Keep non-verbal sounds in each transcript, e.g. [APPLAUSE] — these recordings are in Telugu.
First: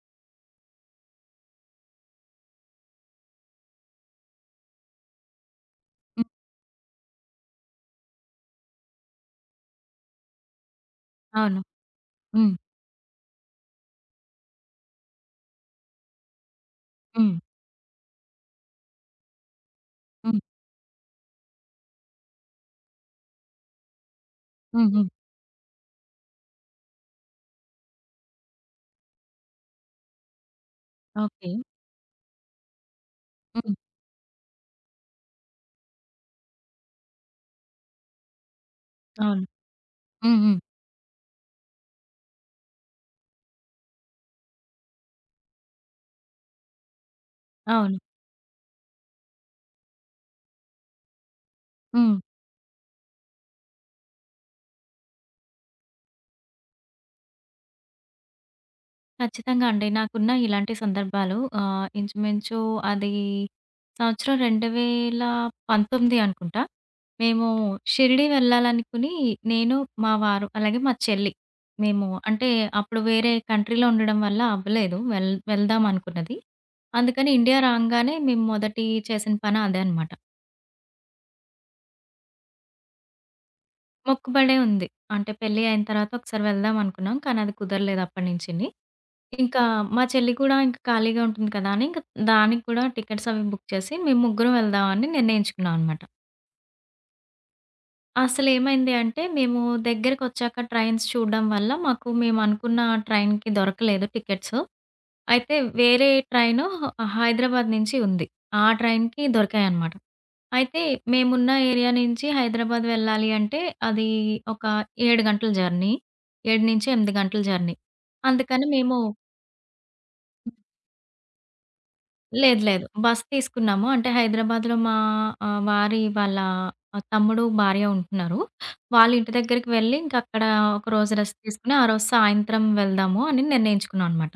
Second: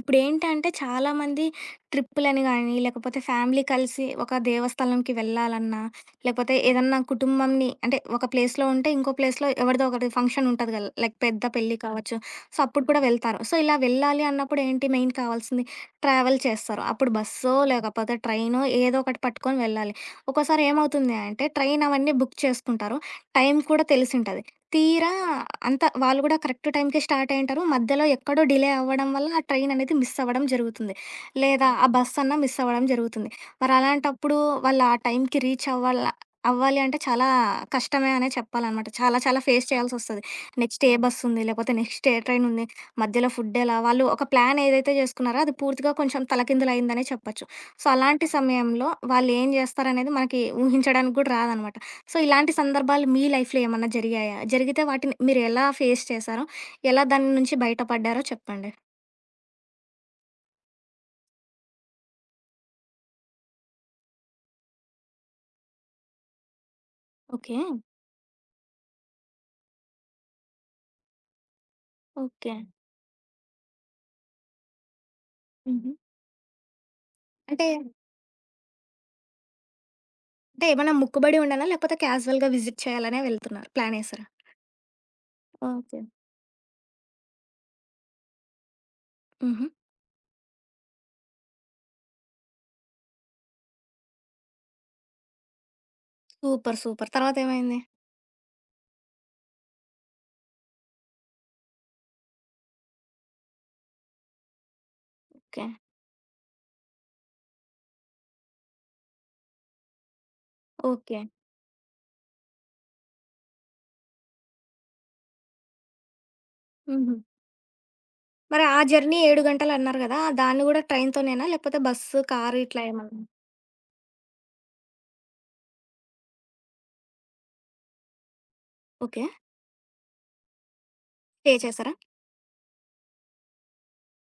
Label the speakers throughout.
Speaker 1: ఇప్పుడు ఏంటంటే చాలామంది ట్రిప్పులని కానీ, లేకపోతే ఫ్యామిలీ కలిసి ఒక దేవస్థలంకి వెళ్ళాలన్నా,
Speaker 2: హ్మ్.
Speaker 1: లేకపోతే ఏదన్నా కుటుంబంని అంటే ఒక ప్లేస్‌లో ఉంటే, ఇంకో ప్లేస్‌లో ఎవరిదో ఒకటి ఫంక్షన్ ఉంటది కదా! లైక్ పెద్ద
Speaker 2: అవును.
Speaker 1: పెళ్లి కావచ్చు.
Speaker 2: హ్మ్.
Speaker 1: సో, అప్పుడు కూడా వెళ్తారు. సో, ఇలా వెళ్ళాలి అన్నప్పుడు ఏంటి మెయిన్ కావాల్సింది ట్రావెల్ చేస్తారు. అప్పుడు
Speaker 2: హ్మ్.
Speaker 1: బస్సో, లేకపోతే ట్రైనో ఏదో ఒకటి పట్టుకొని వెళ్ళాలి.
Speaker 2: హ్మ్.
Speaker 1: ఒక్కోసారి ఏమవుతుంది అంటే, ట్రైన్ అవన్నీ బుక్ చేసుకుంటారు. టైం కూడా తెలిసుంటది.
Speaker 2: హ్మ్. హ్మ్.
Speaker 1: తీరా అంత వాళ్ళు గూడా కరెక్ట్ టైంకే స్టార్ట్ అయ్యుంటారు. మధ్యలో ఎక్కడో డిలే అవ్వడం వల్ల ఆ ట్రైన్ అనేది మిస్ అవ్వడం జరుగుతుంది.
Speaker 2: ఓకే.
Speaker 1: లేదా అవును. ఆ బస్ అన్నా మిస్ అవ్వడం జరుగుతుంది. మరి
Speaker 2: హ్మ్.
Speaker 1: అలాంటప్పుడు వాళ్ళు ఆ టైంకి రీచ్ అవ్వాలి అంటే చాలా కష్టమే అనే చెప్పాలనమాట. చాలా చాలా
Speaker 2: అవును.
Speaker 1: ఫేస్ చేయాల్సొస్తది.
Speaker 2: హ్మ్. హ్మ్.
Speaker 1: నెక్స్ట్ ఏ అవును. బస్సుంది? లేకపోతే నెక్స్ట్ ఏ ట్రైన్ ఉంది? మధ్యలో ఫుడ్ ఎలా? వాళ్ళు ఒక ప్లాన్ ఏదైతే జేసుకున్నారో అది పూర్తిగా కొంచెం తలకిందులయిందనే చెప్పొచ్చు. సో,
Speaker 2: అవును.
Speaker 1: అలాంటి అవును. సమయంలో వాళ్ళు ఏం జేస్తారనేది మనకి ఊహించడానికి గూడా రాదనమాట. సో,
Speaker 2: హ్మ్.
Speaker 1: ఇలాంటి సందర్భాలు మీ లైఫ్‌లో ఏమన్నా జరిగాయా? జరిగితే వాటిని మీరు ఎలా ఫేస్ చేశారో, ఎలా దాని నుంచి బయటపడ్డారో చెప్పండి.
Speaker 2: ఖచ్చితంగా అండి. నాకున్న ఇలాంటి సందర్భాలు ఇంచుమించు అది సంవత్సరం 2019 అనుకుంటా. మేము
Speaker 1: ఓకే.
Speaker 2: షిరిడి వెళ్ళాలనుకుని నేను, మా వారు, అలాగే మా చెల్లి మేము అంటే
Speaker 1: ఓకే.
Speaker 2: అప్పుడు వేరే కంట్రీలో ఉండడం వల్ల అవ్వలేదు. వెళ్దాం
Speaker 1: హుహు.
Speaker 2: అనుకున్నది. అందుకని ఇండియా
Speaker 1: అంటే,
Speaker 2: రాంగానే మేము మొదటి చేసిన పని అదే అనమాట.
Speaker 1: అంటే ఏమన్నా మొక్కుబడి ఉండనా? లేకపోతే క్యాజువల్‌గా విజిట్ చేయాలనే వెళ్తున్నారు. ప్లాన్ ఏసారా?
Speaker 2: మొక్కుబడే ఉంది. అంటే పెళ్లి అయిన
Speaker 1: ఓకే.
Speaker 2: తర్వాత ఒకసారి వెళ్దాం అనుకున్నాం. కానీ అది కుదరలేదు అప్పటినుంచిని. ఇంకా
Speaker 1: హుహు.
Speaker 2: మా చెల్లి కూడా ఇంక ఖాళీగా ఉంటుంది కదా! అని ఇంక దానికి కూడా టికెట్స్ అవి బుక్ చేసి మేము ముగ్గురం వెళ్దామని నిర్ణయించుకున్నాం అనమాట.
Speaker 1: సూపర్. సూపర్. తర్వాతేమైంది?
Speaker 2: అసలేమైంది అంటే మేము దగ్గరకొచ్చాక ట్రైన్స్ చూడడం వల్ల మాకు మేము అనుకున్న ట్రైన్‌కి దొరకలేదు టికెట్స్. అయితే
Speaker 1: ఓకే.
Speaker 2: వేరే ట్రైను హైదరాబాద్ నుంచి ఉంది. ఆ ట్రైన్‌కి దొరికాయన్నమాట. అయితే
Speaker 1: ఓకే.
Speaker 2: మేమున్న ఏరియా నుంచి హైదరాబాద్ వెళ్ళాలి అంటే అది ఒక 7 గంటల జర్నీ. 7-8
Speaker 1: హుహు.
Speaker 2: గంటల జర్నీ.
Speaker 1: మరి
Speaker 2: అందుకని
Speaker 1: ఆ
Speaker 2: మేము
Speaker 1: జర్నీ 7 గంటలన్నారు గదా! దాన్ని గూడా ట్రైన్‌తోనేనా? లేకపోతే బస్సు, కారు
Speaker 2: లేదు
Speaker 1: ఇట్లా
Speaker 2: లేదు. బస్
Speaker 1: ఏమన్నా
Speaker 2: తీసుకున్నాము. అంటే హైదరాబాద్‌లో మా వారి వాళ్ళ ఆ, తమ్ముడు, భార్య ఉంటున్నారు. వాళ్ళ
Speaker 1: ఓకే.
Speaker 2: ఇంటి దగ్గరికి వెళ్ళి ఇంకక్కడ ఒకరోజు రెస్ట్
Speaker 1: స్టే
Speaker 2: తీసుకొని, ఆ
Speaker 1: చేసారా?
Speaker 2: రోజు సాయంత్రం వెళ్దాము అని నిర్ణయించుకున్నాం అనమాట.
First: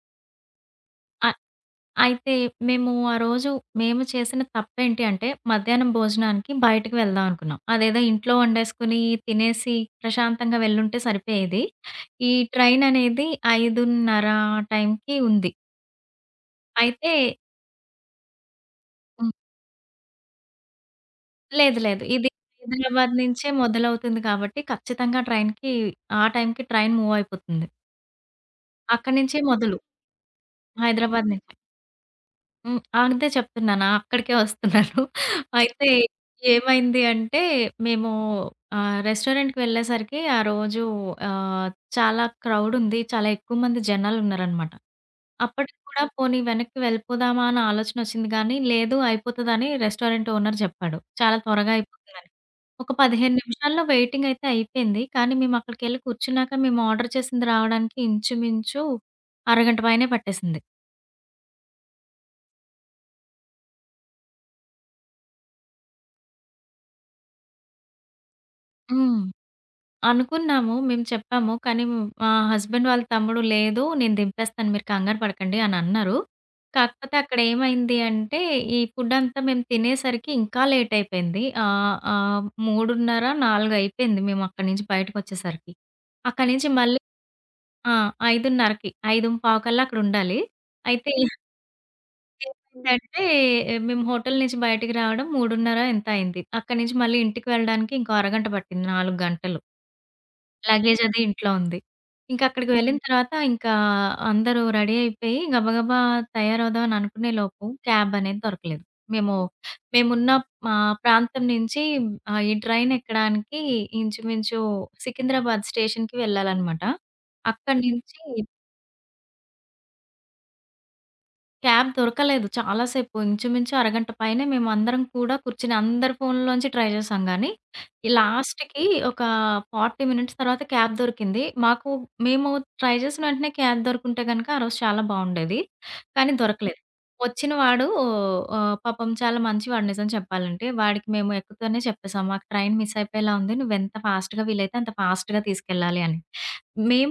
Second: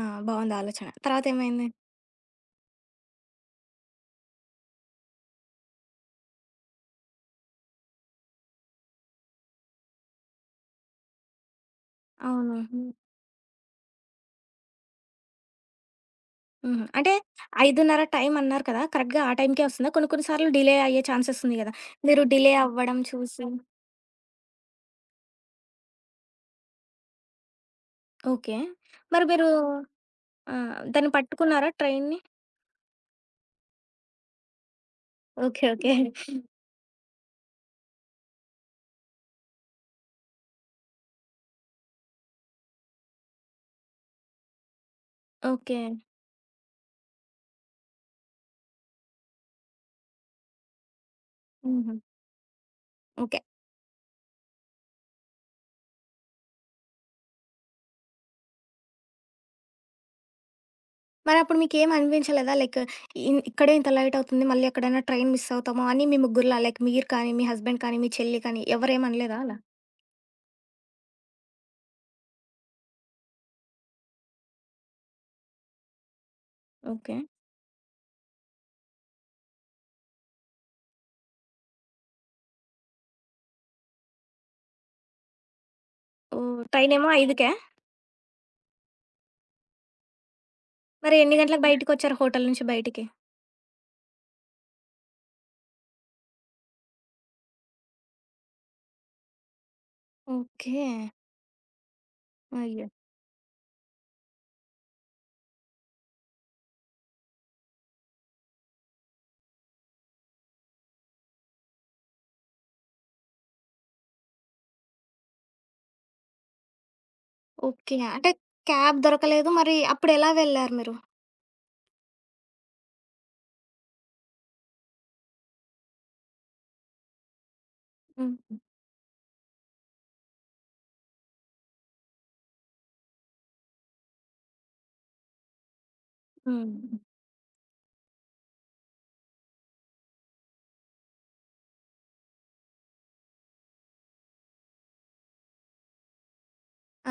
Speaker 1: ఆ! బావుంది ఆలోచన.
Speaker 2: అ
Speaker 1: తర్వాతేమైంది?
Speaker 2: అయితే మేము ఆ రోజు మేము చేసిన తప్పేంటి అంటే, మధ్యాహ్నం భోజనానికి బయటకి వెళ్దాం అనుకున్నాం. అదేదో ఇంట్లో వండేసుకొని, తినేసి ప్రశాంతంగా వెళ్ళుంటే సరిపోయేది. ఈ
Speaker 1: అవును.
Speaker 2: ట్రైన్ అనేది 5:30 ఆ టైంకి ఉంది.
Speaker 1: హుహు.
Speaker 2: అయితే
Speaker 1: అంటే 5:30 టైం అన్నారు కదా! కరెక్ట్‌గా
Speaker 2: హ్మ్.
Speaker 1: ఆ టైంకే వస్తుందా? కొన్ని కొన్ని సార్లు డిలే అయ్యే ఛాన్సెస్ ఉంది గదా!
Speaker 2: లేదు. లేదు.
Speaker 1: మీరు
Speaker 2: ఇది
Speaker 1: డిలే అవ్వడం
Speaker 2: హైదరాబాద్
Speaker 1: చూసి
Speaker 2: నుంచే మొదలవుతుంది కాబట్టి, ఖచ్చితంగా ట్రైన్‌కి ఆ టైంకి ట్రైన్ మూవ్ అయిపోతుంది.
Speaker 1: ఓకే.
Speaker 2: అక్కడి
Speaker 1: మరి
Speaker 2: నుంచే
Speaker 1: మీరు
Speaker 2: మొదలు.
Speaker 1: ఆ! దాన్ని
Speaker 2: హైదరాబాద్ నుంచి.
Speaker 1: పట్టుకున్నారా ట్రైన్‌ని?
Speaker 2: హ్మ్. అంతే చెప్తున్నాను. అక్కడికే వస్తున్నాను. [LAUGHS]
Speaker 1: ఓకే.
Speaker 2: అయితే
Speaker 1: ఓకే.
Speaker 2: ఏమైంది అంటే మేము రెస్టారెంట్‌కి వెళ్ళేసరికి ఆ రోజు ఆహ్, చాలా క్రౌడ్ ఉంది. చాలా ఎక్కువ మంది జనాలున్నారనమాట. అప్పటికి
Speaker 1: ఓకే.
Speaker 2: కూడా పోనీ వెనక్కి వెళ్ళిపోదామా అన్న ఆలోచన వచ్చింది గానీ, లేదు అయిపోతదని రెస్టారెంట్ ఓనర్ చెప్పాడు. చాలా త్వరగా
Speaker 1: హుహు.
Speaker 2: అయిపోతుందని. ఒక 15
Speaker 1: ఓకే.
Speaker 2: నిమిషాల్లో వెయిటింగ్ అయితే అయిపోయింది. కానీ మేము అక్కడికెళ్ళి కూర్చున్నాక మేము ఆర్డర్ చేసింది రావడానికి ఇంచుమించు అరగంట పైనే పట్టేసింది.
Speaker 1: మరప్పుడు మీకేం అనిపించలేదా? లైక్ ఇక్కడే ఇంత లేట్ అవుతుంది. మళ్ళీ ఎక్కడైనా ట్రైన్ మిస్ అవుతామో అని మీ ముగ్గురిలా లైక్ మీరు కానీ, మీ హస్బెండ్ కానీ, మీ చెల్లి కానీ
Speaker 2: హ్మ్.
Speaker 1: ఎవరేమనలేదా అలా?
Speaker 2: అనుకున్నాము. మేము చెప్పాము. కానీ మా హస్బెండ్ వాళ్ళ తమ్ముడు, "లేదు నేను దింపేస్తాను మీరు కంగారు పడకండి" అనన్నారు. కాకపోతే
Speaker 1: ఓకే.
Speaker 2: అక్కడేమైంది అంటే, ఈ ఫుడ్ అంతా మేము తినేసరికి ఇంకా లేట్ అయిపోయింది. ఆహ్, ఆహ్, 3:30, 4 అయిపోయింది మేము అక్కడి నుంచి బయటకొచ్చేసరికి. అక్కడి
Speaker 1: ఓహ్!
Speaker 2: నుంచి మళ్ళీ
Speaker 1: ట్రైనేమో 5కే
Speaker 2: ఆ! 5:30కి 5:15 కల్లా అక్కడుండాలి. అయితే
Speaker 1: మరి ఎన్ని గంటలకు బయటికొచ్చారు హోటల్ నుంచి బయటికి?
Speaker 2: ఏమైందంటే, మేము హోటల్ నుంచి బయటికి రావడం 3:30 ఎంతో అయింది. అక్కడి నుంచి మళ్ళీ ఇంటికి వెళ్ళడానికి ఇంకో అరగంట పట్టింది 4 గంటలు.
Speaker 1: ఓకే.
Speaker 2: లగేజ్ అది ఇంట్లో ఉంది. ఇంకక్కడికి
Speaker 1: అయ్యో!
Speaker 2: వెళ్ళిన హ్మ్. తర్వాత ఇంకా అందరూ రెడీ అయిపోయి గబగబా తయారవుదాం అని అనుకునే లోపు క్యాబ్ అనేది దొరకలేదు. మేము మేమున్న ప్రాంతం నుంచి ఈ ట్రైన్ ఎక్కడానికి ఇంచుమించు సికింద్రాబాద్ స్టేషన్‌కి వెళ్ళాలనమాట. అక్కడి
Speaker 1: ఓకే.
Speaker 2: నుంచి
Speaker 1: అంటే క్యాబ్ దొరకలేదు. మరి అప్పుడెలా వెళ్లారు మీరు?
Speaker 2: క్యాబ్ దొరకలేదు. చాలా సేపు ఇంచుమించు అరగంట పైనే మేమందరం కూడా కూర్చొని అందరి ఫోన్‌లోంచి ట్రై చేశాం గానీ, ఈ
Speaker 1: హ్మ్.
Speaker 2: లాస్ట్‌కి ఒక 40 మినిట్స్ తర్వాత క్యాబ్ దొరికింది. మాకు మేము ట్రై చేసిన వెంటనే క్యాబ్ దొరుకుంటే గనక ఆ రోజు చాలా బావుండేది. కానీ దొరకలేదు.
Speaker 1: హ్మ్.
Speaker 2: వచ్చిన వాడు పాపం చాలా మంచివాడు నిజం చెప్పాలంటే. వాడికి మేము ఎక్కుతూనే చెప్పేసాం. మాకు ట్రైన్ మిస్ అయిపోయేలా ఉంది. నువ్వెంత ఫాస్ట్‌గా వీలైతే అంత ఫాస్ట్‌గా తీసుకెళ్ళాలి అని.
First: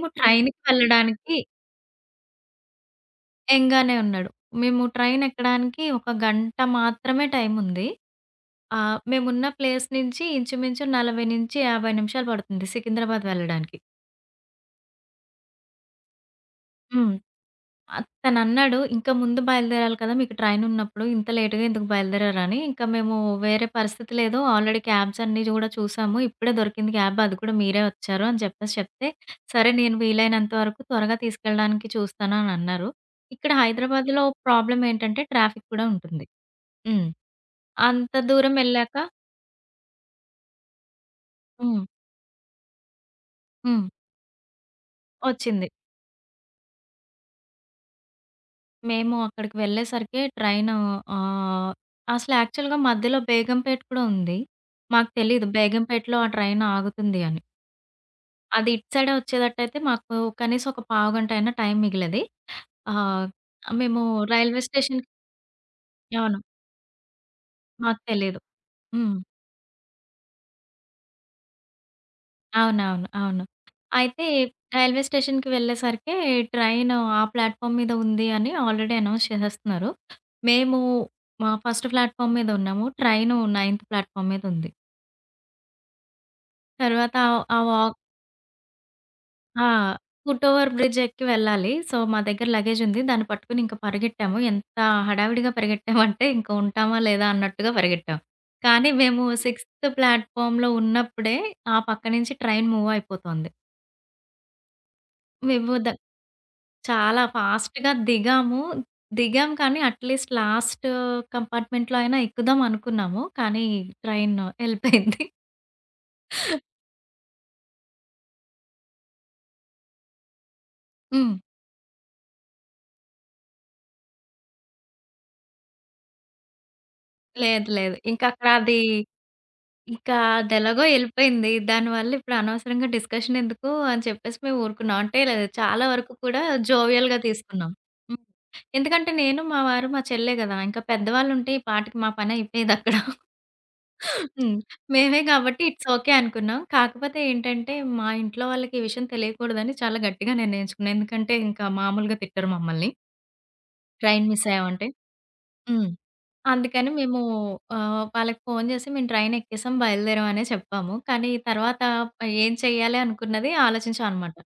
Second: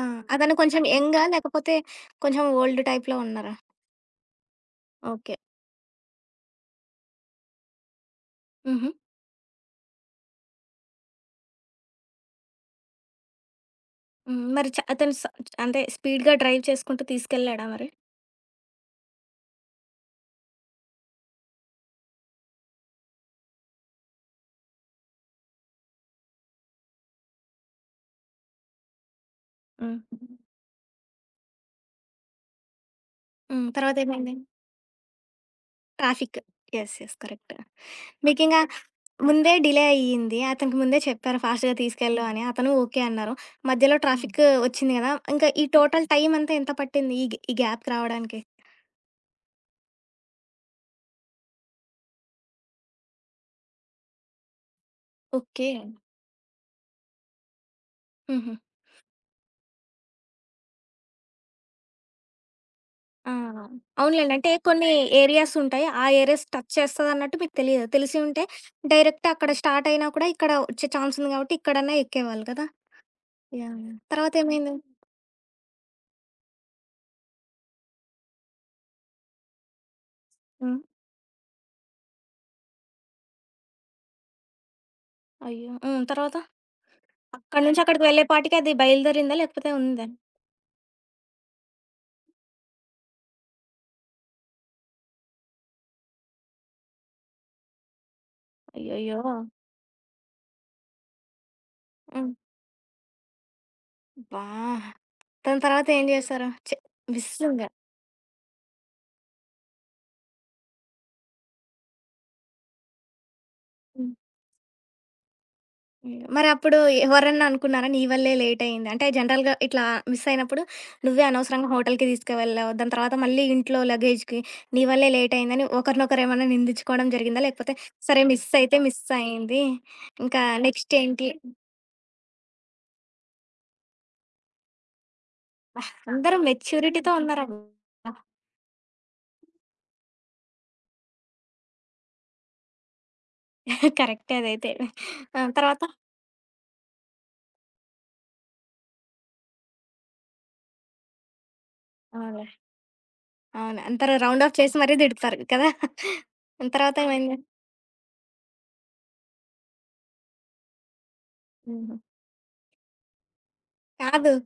Speaker 1: ఆ! అతను
Speaker 2: ట్రైన్‌కి
Speaker 1: కొంచెం యంగా?
Speaker 2: వెళ్ళడానికి
Speaker 1: లేకపోతే కొంచెం ఓల్డ్ టైప్‌లో ఉన్నారా?
Speaker 2: యంగానే ఉన్నాడు. మేము ట్రైన్
Speaker 1: ఓకే.
Speaker 2: ఎక్కడానికి ఒక గంట మాత్రమే టైముంది.
Speaker 1: హుహు.
Speaker 2: మేమున్న ప్లేస్ నుంచి ఇంచుమించు 40-50 నిమిషాలు పడుతుంది సికింద్రాబాద్ వెళ్ళడానికి.
Speaker 1: హ్మ్. మరి అతను అంటే స్పీడ్‌గా డ్రైవ్ చేసుకుంటూ
Speaker 2: హ్మ్.
Speaker 1: తీసుకెళ్ళాడా మరి?
Speaker 2: తనన్నాడు ఇంకా ముందు బయలుదేరాలి కదా! మీకు ట్రైనున్నప్పుడు ఇంత లేట్‌గా ఎందుకు బయలుదేరారని. ఇంకా మేము వేరే పరిస్థితి లేదు. ఆల్రెడీ క్యాబ్స్ అన్నీ కూడా చూసాము. ఇప్పుడే దొరికింది క్యాబ్ అది కూడా మీరే వచ్చారు అని చెప్పేసి చెప్తే, సరే నేను
Speaker 1: హ్మ్.
Speaker 2: వీలైనంత వరకు త్వరగా తీసుకెళ్ళడానికి చూస్తాను అని అన్నారు. ఇక్కడ
Speaker 1: హ్మ్.
Speaker 2: హైదరాబాద్‌లో
Speaker 1: తర్వాతేమైంది?
Speaker 2: ప్రాబ్లమ్ ఏంటంటే ట్రాఫిక్ కూడా ఉంటుంది.
Speaker 1: ట్రాఫిక్. యెస్.
Speaker 2: హ్మ్.
Speaker 1: యెస్. కరెక్ట్.
Speaker 2: అంత దూరం
Speaker 1: మీకింగా
Speaker 2: ఎళ్ళాక
Speaker 1: ముందే డిలే అయ్యింది. అతనికి ముందే చెప్పారు ఫాస్ట్‌గా
Speaker 2: హ్మ్.
Speaker 1: తీసుకెళ్ళు అని. అతను ఓకే అన్నారు.
Speaker 2: హ్మ్.
Speaker 1: మధ్యలో హ్మ్. ట్రాఫిక్ వచ్చింది గదా! ఇంకా ఈ
Speaker 2: ఒచ్చింది.
Speaker 1: టోటల్ టైమంతా ఎంత పట్టింది? ఈ గ్యాప్‌కి రావడానికి?
Speaker 2: మేము అక్కడికి వెళ్ళేసరికి ట్రైను ఆహ్, అసలు యాక్చువల్‌గా మధ్యలో బేగంపేట కూడా ఉంది. మాకు తెలీదు
Speaker 1: ఓకే.
Speaker 2: బేగంపేటలో ఆ ట్రైన్ ఆగుతుంది అని.
Speaker 1: హుహు.
Speaker 2: అది ఇటు సైడే వచ్చేదట్టయితే మాకు కనీసం ఒక పావుగంట అయినా టైం మిగిలేది. ఆహ్,
Speaker 1: ఆ!
Speaker 2: మేము
Speaker 1: అవునులెండి. అంటే
Speaker 2: రైల్వే
Speaker 1: కొన్ని
Speaker 2: స్టేషన్‌కి
Speaker 1: ఏరియాస్ ఉంటాయి. ఆ
Speaker 2: అవును.
Speaker 1: ఏరియాస్ టచ్ చేస్తదన్నట్టు మీకు తెలియదు.
Speaker 2: మాకు
Speaker 1: తెలిసి
Speaker 2: తెలీదు.
Speaker 1: ఉంటే
Speaker 2: హ్మ్.
Speaker 1: డైరెక్ట్ అక్కడ స్టార్ట్ అయినా కూడా ఇక్కడ వచ్చే ఛాన్స్ ఉంది కాబట్టి ఇక్కడన్నా ఎక్కేవాళ్ళు కదా!
Speaker 2: అవునవును. అవును.
Speaker 1: యాహ్! యాహ్!
Speaker 2: అయితే
Speaker 1: తర్వాతేమైంది?
Speaker 2: రైల్వే స్టేషన్‌కి వెళ్ళేసరికే ట్రైన్ ఆ ప్లాట్‌ఫామ్ మీద ఉంది అని ఆల్రెడీ అనౌన్స్ చేసేస్తున్నారు. మేము
Speaker 1: హ్మ్.
Speaker 2: మా ఫస్ట్ ప్లాట్‌ఫామ్ మీద ఉన్నాము. ట్రైను నైన్త్ ప్లాట్‌ఫామ్ మీద ఉంది.
Speaker 1: అయ్యో! హ్మ్. తర్వాత?
Speaker 2: తర్వాత ఆ
Speaker 1: అక్కడి నుంచి
Speaker 2: వాక్
Speaker 1: అక్కడికి వెళ్ళేపాటికి అది బయలుదేరిందా?
Speaker 2: ఆ!
Speaker 1: లేకపోతే ఉందా?
Speaker 2: ఫుట్ ఓవర్ బ్రిడ్జ్ ఎక్కి వెళ్ళాలి. సో, మా దగ్గర లగేజ్ ఉంది. దాన్ని పట్టుకొని ఇంక పరిగెట్టాము. ఎంత హడావిడిగా పరిగెట్టామంటే ఇంక ఉంటామా లేదా అన్నట్టుగా పరిగెట్టాం. కానీ
Speaker 1: అయ్యయ్యో!
Speaker 2: మేము సిక్స్త్ ప్లాట్‌ఫామ్‌లో ఉన్నప్పుడే ఆ పక్క
Speaker 1: హ్మ్.
Speaker 2: నుంచి ట్రైన్ మూవ్ అయిపోతోంది.
Speaker 1: అబ్బా! దాని
Speaker 2: మేము ద
Speaker 1: తర్వాత ఏం చేశారు? ఛీ!
Speaker 2: చాలా
Speaker 1: విసుగు.
Speaker 2: ఫాస్ట్‌గా దిగాము. దిగాం కానీ అట్‌లీస్ట్ లాస్ట్ కంపార్ట్‌మెంట్‌లో అయినా ఎక్కుదాం అనుకున్నాము. కానీ ట్రైన్ ఎళ్ళిపోయింది.
Speaker 1: హ్మ్. మరప్పుడు ఎవరన్నా అనుకున్నారా? నీ వల్లే లేట్ అయింది. అంటే జనరల్‌గా ఇట్లా మిస్ అయినప్పుడు నువ్వే
Speaker 2: హ్మ్.
Speaker 1: అనవసరంగా హోటల్‌కి తీసుకువెళ్ళావు. దాని తర్వాత మళ్ళీ ఇంట్లో లగేజ్‌కి నీ వల్లే లేట్ అయిందని ఒకరినొకరేమన్నా నిందించుకోవడం జరిగిందా?
Speaker 2: లేదు.
Speaker 1: లేకపోతే
Speaker 2: లేదు. ఇంక
Speaker 1: సరే
Speaker 2: అక్కడ
Speaker 1: మిస్ అయితే
Speaker 2: అది
Speaker 1: మిస్ అయింది.
Speaker 2: ఇంకా
Speaker 1: ఇంకా
Speaker 2: అదెలాగో
Speaker 1: నెక్స్ట్ ఏంటి?
Speaker 2: ఎళ్ళిపోయింది. దానివల్ల ఇప్పుడు అనవసరంగా డిస్కషన్ ఎందుకు అని చెప్పేసి మేము ఊరుకున్నాం. అంటే చాలా వరకు
Speaker 1: అందరూ
Speaker 2: కూడా
Speaker 1: మెచ్యూరిటీతో
Speaker 2: జోవియల్‌గా
Speaker 1: ఉన్నారబ్బా!
Speaker 2: తీసుకున్నాం. హ్మ్. ఎందుకంటే నేను, మా వారు, మా చెల్లె గదా! ఇంకా పెద్దవాళ్ళుంటే ఈ పాటికి మా పని అయిపోయేదక్కడ.
Speaker 1: [LAUGHS] కరెక్టే
Speaker 2: హ్మ్.
Speaker 1: అదైతే.
Speaker 2: మేమే
Speaker 1: ఆ!
Speaker 2: కాబట్టి
Speaker 1: తర్వాత
Speaker 2: ఇట్స్ ఓకే అనుకున్నాం. కాకపోతే ఏంటంటే, మా ఇంట్లో వాళ్ళకి ఈ విషయం తెలియకూడదని చాలా గట్టిగా నిర్ణయించుకున్నాం. ఎందుకంటే, ఇంకా మామూలుగా
Speaker 1: అవునులే.
Speaker 2: తిట్టరు మమ్మల్ని.
Speaker 1: అవును. అందరూ
Speaker 2: ట్రైన్ మిస్
Speaker 1: రౌండ్ ఆఫ్ చేసి
Speaker 2: అయ్యామంటే.
Speaker 1: మరీ తిడతారు కదా!
Speaker 2: హ్మ్.
Speaker 1: ఆ
Speaker 2: అందుకని
Speaker 1: తర్వాత
Speaker 2: మేము
Speaker 1: ఏమైంది?
Speaker 2: వాళ్ళకి ఫోను చేసి మేము ట్రైన్ ఎక్కేసాం, బయలుదేరాం అనే చెప్పాము. కానీ తర్వాత
Speaker 1: హుహు.
Speaker 2: ఏం చేయాలి అనుకున్నది ఆలోచించాం
Speaker 1: కాదు.
Speaker 2: అనమాట.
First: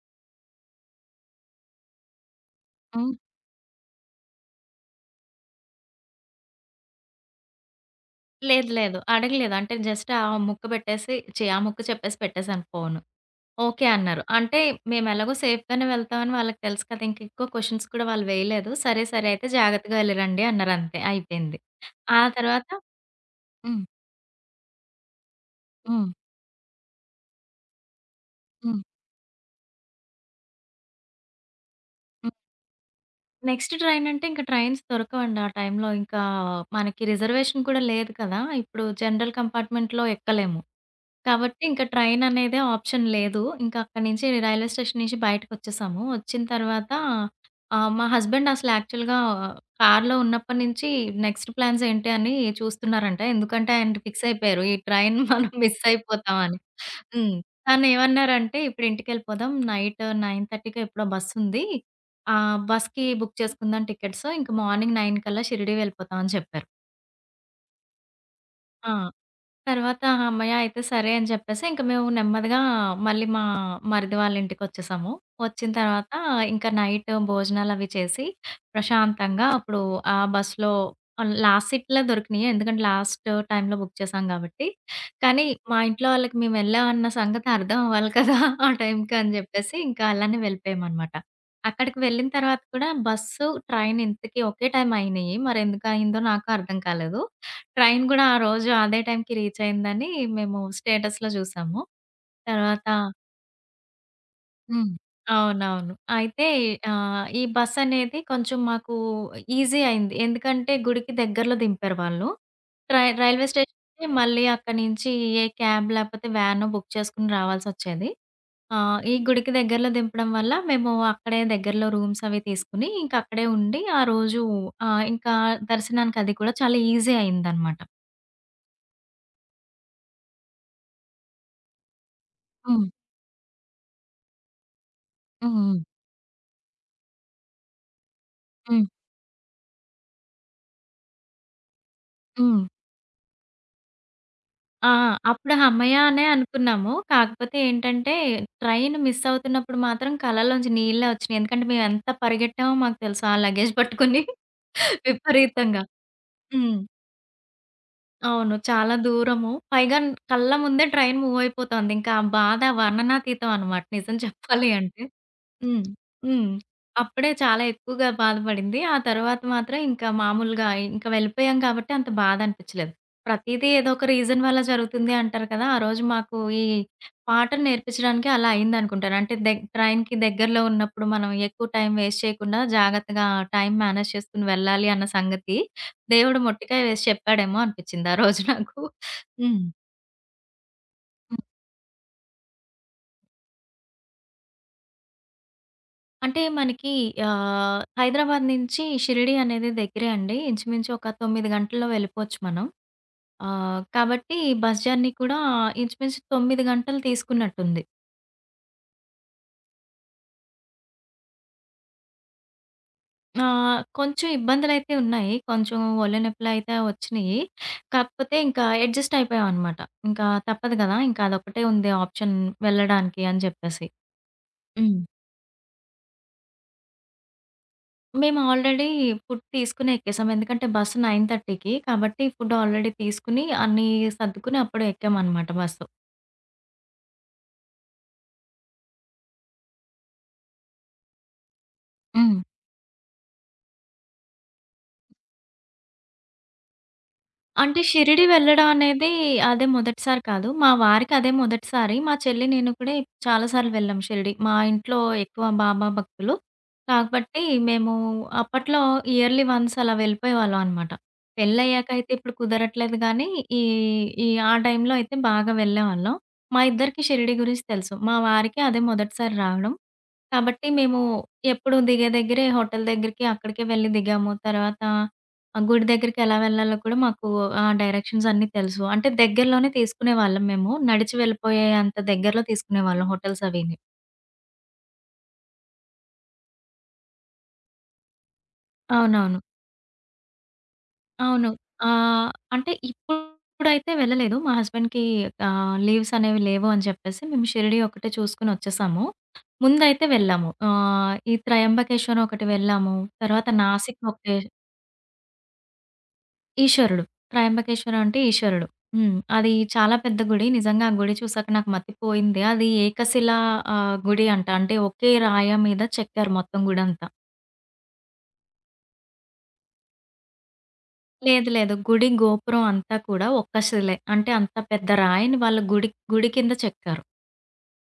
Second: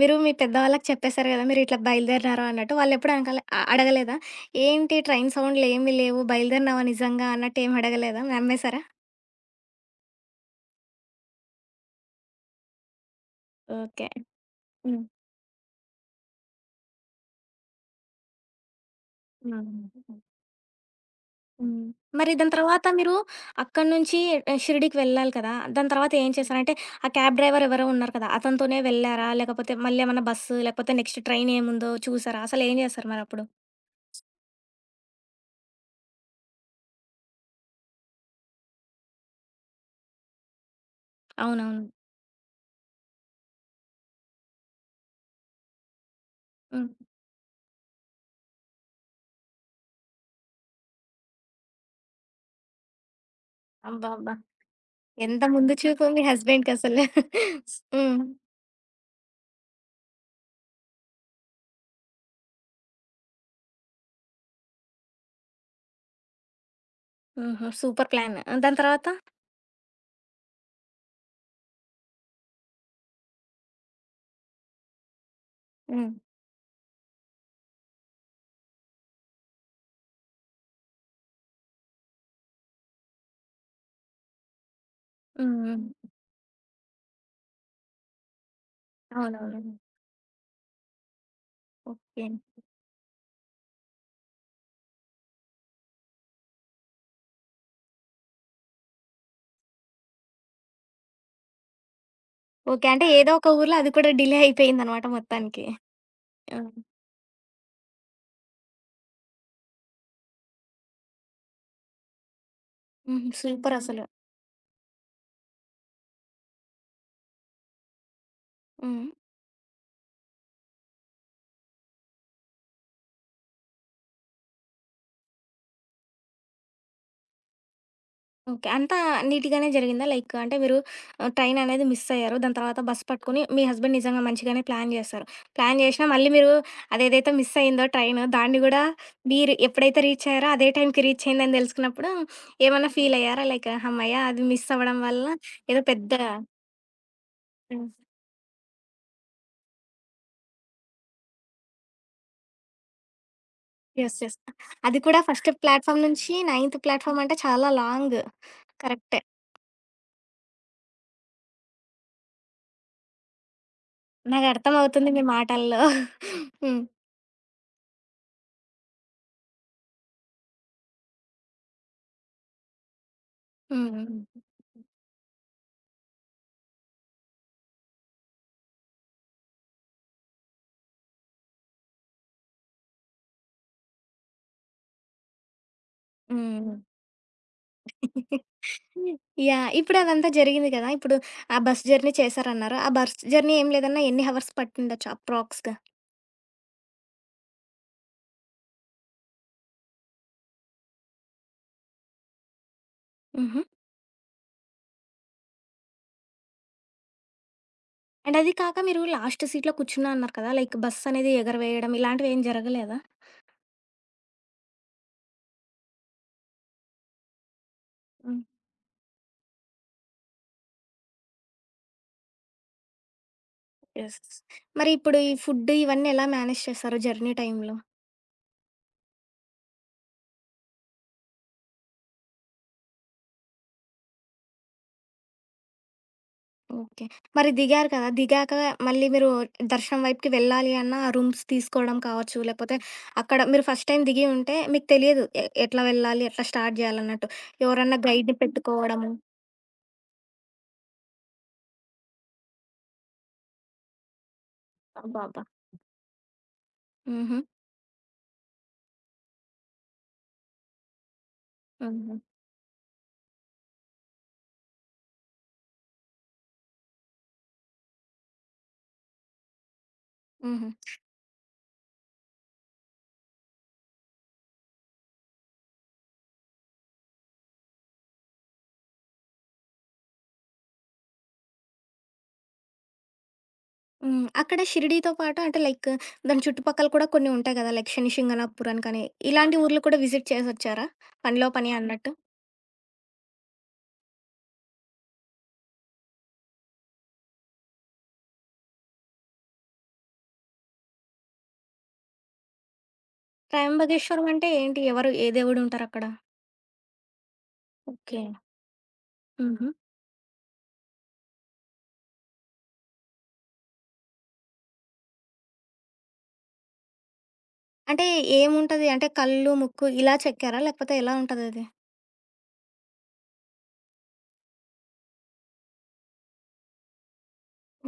Speaker 1: మీరు మీ పెద్దవాళ్ళకి చెప్పేసారు గదా! మీరిట్లా బయలుదేరినారు అన్నట్టు.
Speaker 2: హ్మ్.
Speaker 1: వాళ్ళెప్పుడు అనకలే అ అడగలేదా? ఏంటి ట్రైన్ సౌండ్‌లేమి లేవు, బయలుదేరినావా నిజంగా అన్నట్టు ఏమి అడగలేదా?
Speaker 2: లేదు
Speaker 1: నమ్మేసారా?
Speaker 2: లేదు. అడగలేదు. అంటే జస్ట్ ఆ ముక్క పెట్టేసి ఛీ! ఆ ముక్క చెప్పేసి పెట్టేసాను ఫోను. Okay
Speaker 1: okay.
Speaker 2: అన్నారు. అంటే
Speaker 1: హ్మ్.
Speaker 2: మేమెలాగో సేఫ్‌గానే వెళ్తామని వాళ్ళకి తెలుసు కదా! ఇంకెక్కువ క్వెషన్స్ కూడా వాళ్ళు వేయలేదు. సరే, సరే అయితే జాగ్రత్తగా
Speaker 1: హ్మ్.
Speaker 2: ఎళ్ళిరండి అన్నారంతే. అయిపోయింది.
Speaker 1: హ్మ్.
Speaker 2: ఆ
Speaker 1: మరి దాని
Speaker 2: తర్వాత
Speaker 1: తర్వాత మీరు
Speaker 2: హ్మ్.
Speaker 1: అక్కడి నుంచి ఆహ్, షిరిడీకి వెళ్ళాలి కదా! దాని
Speaker 2: హ్మ్.
Speaker 1: తర్వాత ఏం చేశారు? అంటే ఆ క్యాబ్ డ్రైవర్ ఎవరో ఉన్నారు కదా! అతనితోనే
Speaker 2: హ్మ్.
Speaker 1: వెళ్లారా? లేకపోతే మళ్ళీ ఏమన్నా బస్సు లేకపోతే నెక్స్ట్ ట్రైన్ ఏముందో
Speaker 2: హ్మ్.
Speaker 1: చూసారా? అసలేం చేశారు మరప్పుడు?
Speaker 2: నెక్స్ట్ ట్రైనంటే ఇంక ట్రైన్స్ దొరకవండి ఆ టైంలో. ఇంకా మనకి రిజర్వేషన్ కూడా లేదు కదా! ఇప్పుడు జనరల్ కంపార్ట్‌మెంట్‌లో ఎక్కలేము. కాబట్టి ఇంక
Speaker 1: అవునవును.
Speaker 2: ట్రైననేదే ఆప్షన్ లేదు. ఇంక అక్కడి నుంచి రైల్వే స్టేషన్ నుంచి బయటకొచ్చేసాము. వచ్చిన
Speaker 1: హ్మ్.
Speaker 2: తర్వాత మా హస్బెండ్ అసలు యాక్చువల్‌గా కార్‌లో ఉన్నప్పటి నుంచి నెక్స్ట్ ప్లాన్స్ ఏంటి అని చూస్తున్నారంట. ఎందుకంటే ఆయన ఫిక్స్
Speaker 1: అబ్బబ్బా!
Speaker 2: అయిపోయారు. ఈ ట్రైన్
Speaker 1: ఎంత
Speaker 2: [LAUGHS] మనం
Speaker 1: ముందు
Speaker 2: మిస్
Speaker 1: చూపు మీ
Speaker 2: అయిపోతాం అని.
Speaker 1: హస్బెండ్‌కసలు.
Speaker 2: హ్మ్. తను
Speaker 1: హ్మ్.
Speaker 2: ఏమన్నారంటే "ఇప్పుడు ఇంటికెళ్ళిపోదాం. నైట్ 9:30కో ఎప్పుడో బస్సుంది. బస్‌కి బుక్ చేసుకుందాం టికెట్స్. ఇంక మార్నింగ్ 9 కల్లా షిరిడీ వెళ్ళిపోతాం" అని చెప్పారు.
Speaker 1: హుహు. Super plan. ఆ, దాని
Speaker 2: ఆ!
Speaker 1: తర్వాత?
Speaker 2: తర్వాత హమ్మయ్య! అయితే సరే అని చెప్పేసి ఇంక మేము నెమ్మదిగా మళ్ళీ మా మరిది వాళ్ళ ఇంటికొచ్చేసాము. వచ్చిన
Speaker 1: హ్మ్.
Speaker 2: తర్వాత ఇంకా నైట్ భోజనాలవి చేసి ప్రశాంతంగా అప్పుడు ఆ బస్‌లో లాస్ట్ సీట్‌లే దొరికినియి. ఎందుకంటే లాస్ట్ టైమ్‌లో బుక్ చేసాం కాబట్టి. కానీ
Speaker 1: హ్మ్.
Speaker 2: మా
Speaker 1: హ్మ్.
Speaker 2: ఇంట్లో వాళ్ళకి మేము వెళ్ళామన్న సంగతి అర్థం అవ్వాలి కదా! ఆ టైంకి అని
Speaker 1: అవునవును.
Speaker 2: చెప్పేసి ఇంకా అలానే వెళ్ళిపోయామనమాట. అక్కడికి
Speaker 1: ఓకే.
Speaker 2: వెళ్ళిన తర్వాత కూడా బస్సు, ట్రైన్ ఇంతకీ ఒకే టైం అయినియి. మరెందుకు అయిందో నాకు అర్థం కాలేదు. ట్రైన్ గూడా ఆ రోజు అదే టైంకి రీచ్ అయిందని మేము స్టేటస్‌లో జూసాము.
Speaker 1: ఓకే.
Speaker 2: తర్వాత
Speaker 1: అంటే ఏదో ఒక ఊర్లో అది కూడా డిలే
Speaker 2: హ్మ్.
Speaker 1: అయిపోయిందనమాట మొత్తానికి.
Speaker 2: అవునవును. అయితే
Speaker 1: ఆ!
Speaker 2: ఈ బస్ అనేది కొంచెం మాకు ఈజీ అయింది. ఎందుకంటే గుడికి దగ్గరలో దింపారు వాళ్ళు.
Speaker 1: హుహు.
Speaker 2: రైల్వే
Speaker 1: సూపరసలు.
Speaker 2: స్టేషన్‌కి మళ్ళీ అక్కడి నుంచి ఏ క్యాబ్ లేకపోతే వ్యానో బుక్ చేసుకొని రావాల్సొచ్చేది.
Speaker 1: హ్మ్.
Speaker 2: ఈ గుడికి దగ్గరలో దింపడం వల్ల మేము అక్కడే దగ్గరలో రూమ్స్ అవి తీసుకొని ఇంక అక్కడే ఉండి ఆ రోజు ఇంకా దర్శనానికి అది కూడా చాలా ఈజీ అయిందనమాట.
Speaker 1: ఓకే. అంతా నీట్‌గానే జరిగిందా? లైక్ అంటే మీరు ఆహ్, ట్రైన్ అనేది మిస్ అయ్యారు. దాని తర్వాత
Speaker 2: హ్మ్.
Speaker 1: బస్ పట్టుకొని మీ హస్బెండ్ నిజంగా మంచిగానే ప్లాన్ చేశారు.
Speaker 2: హ్మ్.
Speaker 1: ప్లాన్ చేసినా మళ్ళీ మీరు అదేదైతే మిస్ అయిందో ట్రైన్ దాన్ని గూడా
Speaker 2: హ్మ్.
Speaker 1: మీరు ఎప్పుడైతే రీచ్ అయ్యారో అదే టైంకి రీచ్ అయిందని తెలుసుకున్నప్పుడు
Speaker 2: హ్మ్.
Speaker 1: ఏమన్నా ఫీల్ అయ్యారా? లైక్ హమ్మయ్య! అది మిస్
Speaker 2: ఆ!
Speaker 1: అవ్వడం వల్ల
Speaker 2: అప్పుడు
Speaker 1: ఏదో
Speaker 2: హమ్మయ్య!
Speaker 1: పెద్ద
Speaker 2: అనే అనుకున్నాము. కాకపోతే ఏంటంటే, ట్రైన్ మిస్ అవుతున్నప్పుడు మాత్రం కళ్ళలోంచి నీళ్ళే వచ్చినియి. ఎందుకంటే, మేమెంత పరిగెట్టామో మాకు తెలుసు. ఆ లగేజ్
Speaker 1: యెస్.
Speaker 2: పట్టుకొని [LAUGHS]
Speaker 1: యెస్. అది కూడా ఫస్ట్
Speaker 2: విపరీతంగా.
Speaker 1: ప్లాట్‌ఫామ్ నుంచి నైన్త్
Speaker 2: హ్మ్.
Speaker 1: ప్లాట్‌ఫామ్ అంటే చాలా లాంగ్.
Speaker 2: అవును. చాలా
Speaker 1: కరెక్టే.
Speaker 2: దూరము. పైగా కళ్ళ ముందే ట్రైన్ మూవ్ అయిపోతోంది. ఇంకా ఆ బాధ వర్ణనాతీతం అనమాట నిజం
Speaker 1: నాకు
Speaker 2: చెప్పాలి అంటే.
Speaker 1: అర్థమవుతుంది మీ మాటల్లో.
Speaker 2: హ్మ్. హ్మ్.
Speaker 1: హ్మ్.
Speaker 2: అప్పుడే చాలా ఎక్కువగా బాధపడింది. ఆ తర్వాత మాత్రం ఇంకా మామూలుగా ఇంక వెళ్ళిపోయాం కాబట్టి అంత బాధనిపిచ్చలేదు. ప్రతీదీ
Speaker 1: హ్మ్.
Speaker 2: ఏదో ఒక
Speaker 1: హ్మ్.
Speaker 2: రీజన్ వల్ల జరుగుతుంది అంటారు కదా! ఆ రోజు మాకు ఈ పాటను నేర్పించడానికి అలా అయిందనుకుంటాను. అంటే ట్రైన్‌కి దగ్గరలో ఉన్నప్పుడు మనం ఎక్కువ టైం వేస్ట్ చేయకుండా జాగ్రత్తగా టైం మేనేజ్ చేసుకొని వెళ్ళాలి అన్న సంగతి దేవుడు
Speaker 1: హ్మ్.
Speaker 2: మొట్టికాయ వేసి చెప్పాడేమో అనిపిచ్చింది ఆ రోజు నాకు. హ్మ్.
Speaker 1: యాహ్! ఇప్పుడు అదంతా జరిగింది కదా! ఇప్పుడు ఆ బస్ జర్నీ చేశారన్నారు. ఆ బస్ జర్నీ ఏం లేదన్నా ఎన్ని హవర్స్ పట్టిండొచ్చు అప్రాక్స్‌గా?
Speaker 2: అంటే మనకి హైదరాబాద్ నుంచి షిరిడీ అనేది దగ్గరే అండి. ఇంచుమించు ఒక 9 గంటల్లో వెళ్ళిపోవచ్చు మనం.
Speaker 1: హుహు.
Speaker 2: కాబట్టి బస్ జర్నీ కూడా ఇంచుమించు 9 గంటలు తీసుకున్నట్టుంది.
Speaker 1: అండ్ అది కాక మీరు లాస్ట్ సీట్‌లో కూర్చున్నా అన్నారు కదా! లైక్ బస్ అనేది ఎగరవేయడం ఇలాంటివి ఏం జరగలేదా?
Speaker 2: కొంచెం ఇబ్బందులైతే ఉన్నాయి. కొంచెం ఒళ్ళు నొప్పులైతే వచ్చినియి. కాకపోతే
Speaker 1: హ్మ్.
Speaker 2: ఇంకా అడ్జస్ట్ అయిపోయామనమాట. ఇంకా తప్పదు గదా! ఇంకా అదొక్కటే ఉంది ఆప్షన్ వెళ్ళడానికి అని చెప్పేసి.
Speaker 1: యెస్. మరి
Speaker 2: హ్మ్.
Speaker 1: ఇప్పుడు ఈ ఫుడ్ ఇవన్నీ ఎలా మేనేజ్ చేశారు జర్నీ టైమ్‌లో?
Speaker 2: మేము ఆల్రెడీ ఫుడ్ తీసుకునే ఎక్కేసాం. ఎందుకంటే బస్సు 9:30కి కాబట్టి ఫుడ్ ఆల్రెడీ తీసుకొని అన్నీ సర్దుకొని అప్పుడే ఎక్కామనమాట బస్సు.
Speaker 1: ఓకే. మరి దిగారు కదా! దిగాక మళ్ళీ మీరు దర్శనం వైపుకి వెళ్ళాలి అన్న ఆ రూమ్స్ తీసుకోవడం కావచ్చు,
Speaker 2: హ్మ్.
Speaker 1: లేకపోతే అక్కడ మీరు ఫస్ట్ టైమ్ దిగి ఉంటే మీకు తెలియదు. ఎట్లా వెళ్ళాలి? ఎట్లా స్టార్ట్ చేయాలన్నట్టు.
Speaker 2: అంటే
Speaker 1: ఎవరన్నా
Speaker 2: షిరిడి
Speaker 1: గైడ్‌ని
Speaker 2: వెళ్ళడం అనేది
Speaker 1: పెట్టుకోవడము.
Speaker 2: అదే మొదటిసారి కాదు. మా వారికదే మొదటిసారి. మా చెల్లి, నేను కూడా చాలా సార్లు వెళ్ళాం షిరిడి. మా ఇంట్లో
Speaker 1: అబ్బబ్బా!
Speaker 2: ఎక్కువ బాబా భక్తులు.
Speaker 1: హుహు.
Speaker 2: కాబట్టి మేము అప్పట్లో ఇయర్‌లీ వన్స్ అలా వెళ్ళిపోయేవాళ్ళం అనమాట. పెళ్ళయ్యాక అయితే
Speaker 1: హుహు.
Speaker 2: ఇప్పుడు కుదరట్లేదు గానీ, ఈ ఈ ఆ టైంలో అయితే బాగా వెళ్ళేవాళ్ళం. మా ఇద్దరికీ షిరిడి గురించి తెలుసు. మా వారికి అదే మొదటిసారి రావడం. కాబట్టి
Speaker 1: హుహు.
Speaker 2: మేము ఎప్పుడు దిగే దగ్గరే హోటల్ దగ్గరికి అక్కడికే వెళ్లి దిగాము. తర్వాత ఆ గుడి దగ్గరికి ఎలా వెళ్ళాలో కూడా మాకు ఆ డైరెక్షన్స్ అన్నీ తెలుసు. అంటే దగ్గరలోనే తీసుకునేవాళ్ళం మేము. నడిచి వెళ్ళిపోయే అంత దగ్గరలో తీసుకునేవాళ్ళం హోటల్స్ అవిని.
Speaker 1: హ్మ్. అక్కడ షిరిడీతో పాటు అంటే లైక్ దాని చుట్టుపక్కల కూడా కొన్ని ఉంటాయి కదా! లైక్ శని శింగణాపూర్ అని కానీ,
Speaker 2: అవునవును.
Speaker 1: ఇలాంటి ఊర్లు కూడా విజిట్ చేసొచ్చారా?
Speaker 2: అవును.
Speaker 1: పనిలో పని అన్నట్టు.
Speaker 2: ఆహ్, అంటే ఇప్పుడైతే వెళ్ళలేదు. మా హస్బెండ్‌కి లీవ్స్ అనేవి లేవు అని చెప్పేసి మేము షిరిడి ఒకటే చూసుకొని వచ్చేసాము. ముందైతే వెళ్ళాము. ఈ త్రయంబకేశ్వరం ఒకటి వెళ్ళాము. తర్వాత నాసిక్
Speaker 1: త్రయంబకేశ్వరం
Speaker 2: ఒకటి
Speaker 1: అంటే ఏంటి? ఎవరు? ఏ దేవుడు ఉంటారక్కడ?
Speaker 2: ఈశ్వరుడు. త్రయంబకేశ్వర అంటే
Speaker 1: ఓకే.
Speaker 2: ఈశ్వరుడు. హ్మ్. అది
Speaker 1: హుహు.
Speaker 2: చాలా పెద్ద గుడి. నిజంగా ఆ గుడి చూసాక నాకు మతిపోయింది. అది ఏకశిలా గుడి అంట. అంటే ఒకే రాయ మీద చెక్కారు మొత్తం గుడంతా.
Speaker 1: అంటే ఏముంటది? అంటే కళ్ళు, ముక్కు ఇలా చెక్కారా? లేకపోతే ఎలా
Speaker 2: లేదు
Speaker 1: ఉంటదది?
Speaker 2: లేదు. గుడి గోపురం అంతా కూడా ఒక్క శిలే. అంటే అంత పెద్ద రాయిని వాళ్ళు గుడి గుడి కింద చెక్కారు.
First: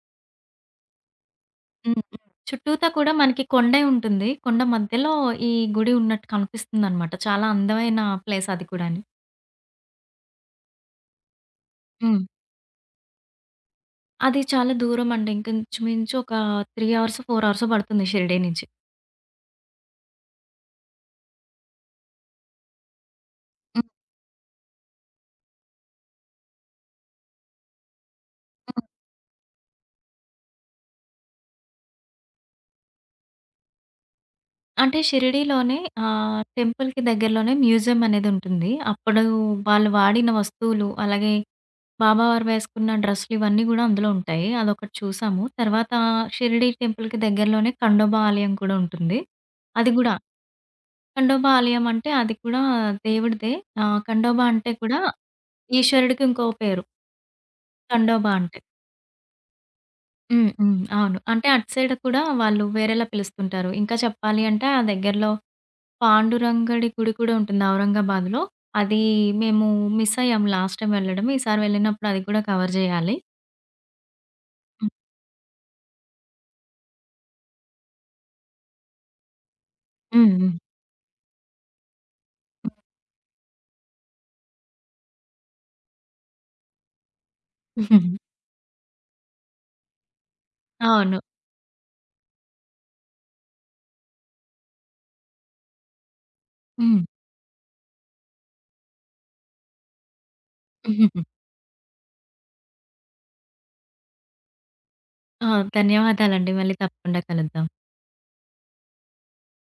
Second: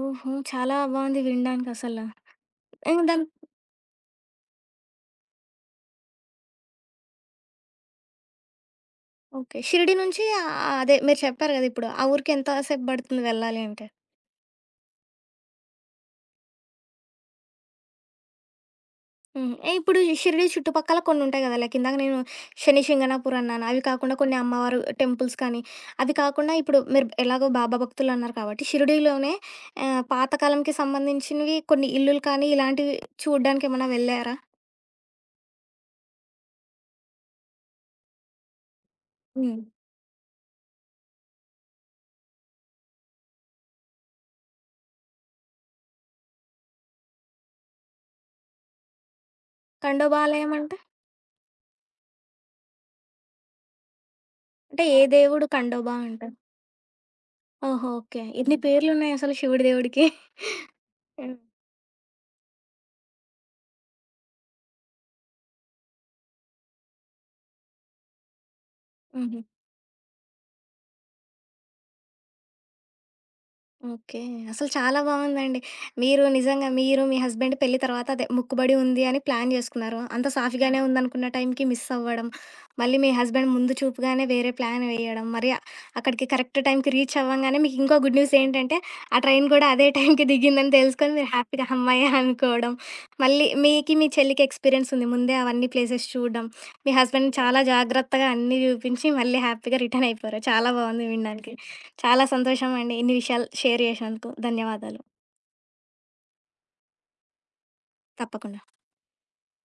Speaker 1: ఓహో! చాలా బావుంది వినడానికసల.
Speaker 2: హ్మ్. హ్మ్. చుట్టూతా
Speaker 1: ఇంక
Speaker 2: కూడా
Speaker 1: దాని
Speaker 2: మనకి కొండే ఉంటుంది. కొండ మధ్యలో ఈ గుడి ఉన్నట్టు కనిపిస్తుందనమాట. చాలా అందమైన ప్లేస్ అది కూడాని.
Speaker 1: ఓకే. షిరిడి నుంచి ఆహ్, అదే మీరు చెప్పారు గదా! ఇప్పుడు. ఆ
Speaker 2: హ్మ్.
Speaker 1: ఊరికి ఎంత సేపు పడుతుంది వెళ్ళాలి అంటే?
Speaker 2: అది చాలా దూరం అండి. ఇంకొంచుమించు ఒక 3 అవర్స్, 4 అవర్సో పడుతుంది షిరిడీ నుంచి.
Speaker 1: హ్మ్. ఇప్పుడు ఈ షిరిడి చుట్టుపక్కల కొన్నుంటాయి గదా! లైక్ ఇందాక నేను శని షింగణాపూర్ అన్నాను. అవి
Speaker 2: హ్మ్.
Speaker 1: కాకుండా కొన్ని అమ్మవారు టెంపుల్స్ కానీ, అవి కాకుండా ఇప్పుడు మీరు ఎలాగో బాబా భక్తులన్నారు కాబట్టి
Speaker 2: హ్మ్.
Speaker 1: షిరిడీలోనే ఆహ్, పాతకాలంకి సంబంధించినవి కొన్ని ఇల్లులు కానీ, ఇలాంటివి చూడ్డానికేమన్నా వెళ్లారా?
Speaker 2: అంటే షిరిడీలోనే టెంపుల్‌కి దగ్గరలోనే మ్యూజియం అనేదుంటుంది. అప్పుడు
Speaker 1: హ్మ్.
Speaker 2: వాళ్ళు వాడిన వస్తువులు, అలాగే బాబావారు వేసుకున్న డ్రెస్సులు ఇవన్నీ గూడా అందులో ఉంటాయి. అదొకటి చూసాము. తర్వాత షిరిడీ టెంపుల్‌కి దగ్గరలోనే ఖండోబా ఆలయం కూడా ఉంటుంది. అది గూడా
Speaker 1: ఖండోబాలయం అంటే?
Speaker 2: ఖండోబా ఆలయం అంటే అది కూడా దేవుడిదే. ఖండోబా అంటే
Speaker 1: అంటే
Speaker 2: కూడా
Speaker 1: ఏ దేవుడు కండోబా
Speaker 2: ఈశ్వరుడికి
Speaker 1: అంటారు?
Speaker 2: ఇంకో పేరు.
Speaker 1: ఓహో! ఓకే.
Speaker 2: ఖండోబా అంటే.
Speaker 1: ఇన్ని పేర్లున్నాయసలు శివుడి దేవుడికి.
Speaker 2: హ్మ్. హ్మ్. అవును.
Speaker 1: హ్మ్.
Speaker 2: అంటే అటు సైడ్ కూడా వాళ్ళు వేరేలా పిలుస్తుంటారు. ఇంకా చెప్పాలి అంటే ఆ దగ్గరలో పాండురంగడి గుడి కూడా ఉంటుంది ఔరంగాబాద్‌లో. అది
Speaker 1: హుహు.
Speaker 2: మేము మిస్ అయ్యాం లాస్ట్ టైమ్ వెళ్ళడం. ఈసారి వెళ్ళినప్పుడు అది కూడా కవర్ చేయాలి.
Speaker 1: ఓకే. అసలు
Speaker 2: హ్మ్.
Speaker 1: చాలా బావుందండి. మీరు నిజంగా మీరు, మీ హస్బెండ్ పెళ్లి తర్వాత అదే మొక్కుబడి ఉంది అని ప్లాన్ జేసుకున్నారు. అంత
Speaker 2: హ్మ్. హ్మ్.
Speaker 1: సాఫీగానే ఉందనుకున్న టైంకి మిస్ అవ్వడం. మళ్ళీ మీ హస్బెండ్ ముందు చూపుగానే వేరే ప్లాన్ వేయడం. మరి అ- అక్కడికి కరెక్ట్ టైంకి రీచ్ అవ్వంగానే మీకు ఇంకో గుడ్ న్యూస్ ఏంటంటే, ఆ ట్రైన్ కూడా అదే టైంకి దిగిందని తెలుసుకొని
Speaker 2: అవును.
Speaker 1: మీరు హ్యాపీగా హమ్మయ్య! అనుకోవడం. మళ్ళీ మీకి, మీ చెల్లికి ఎక్స్‌పీరియన్స్ ఉంది. ముందే అవన్నీ ప్లేసెస్ చూడడం. మీ
Speaker 2: హ్మ్.
Speaker 1: హస్బెండ్ చాలా జాగ్రత్తగా అన్నీ జూపించి మళ్ళీ హ్యాపీగా రిటర్న్ అయిపోయారు. చాలా బావుంది వినడానికి. చాలా సంతోషమండి. ఇన్ని విషయాలు షేర్ చేసినందుకు ధన్యవాదాలు.
Speaker 2: ఆ! ధన్యవాదాలండి. మళ్ళీ తప్పకుండా కలుద్దాం.
Speaker 1: తప్పకుండా.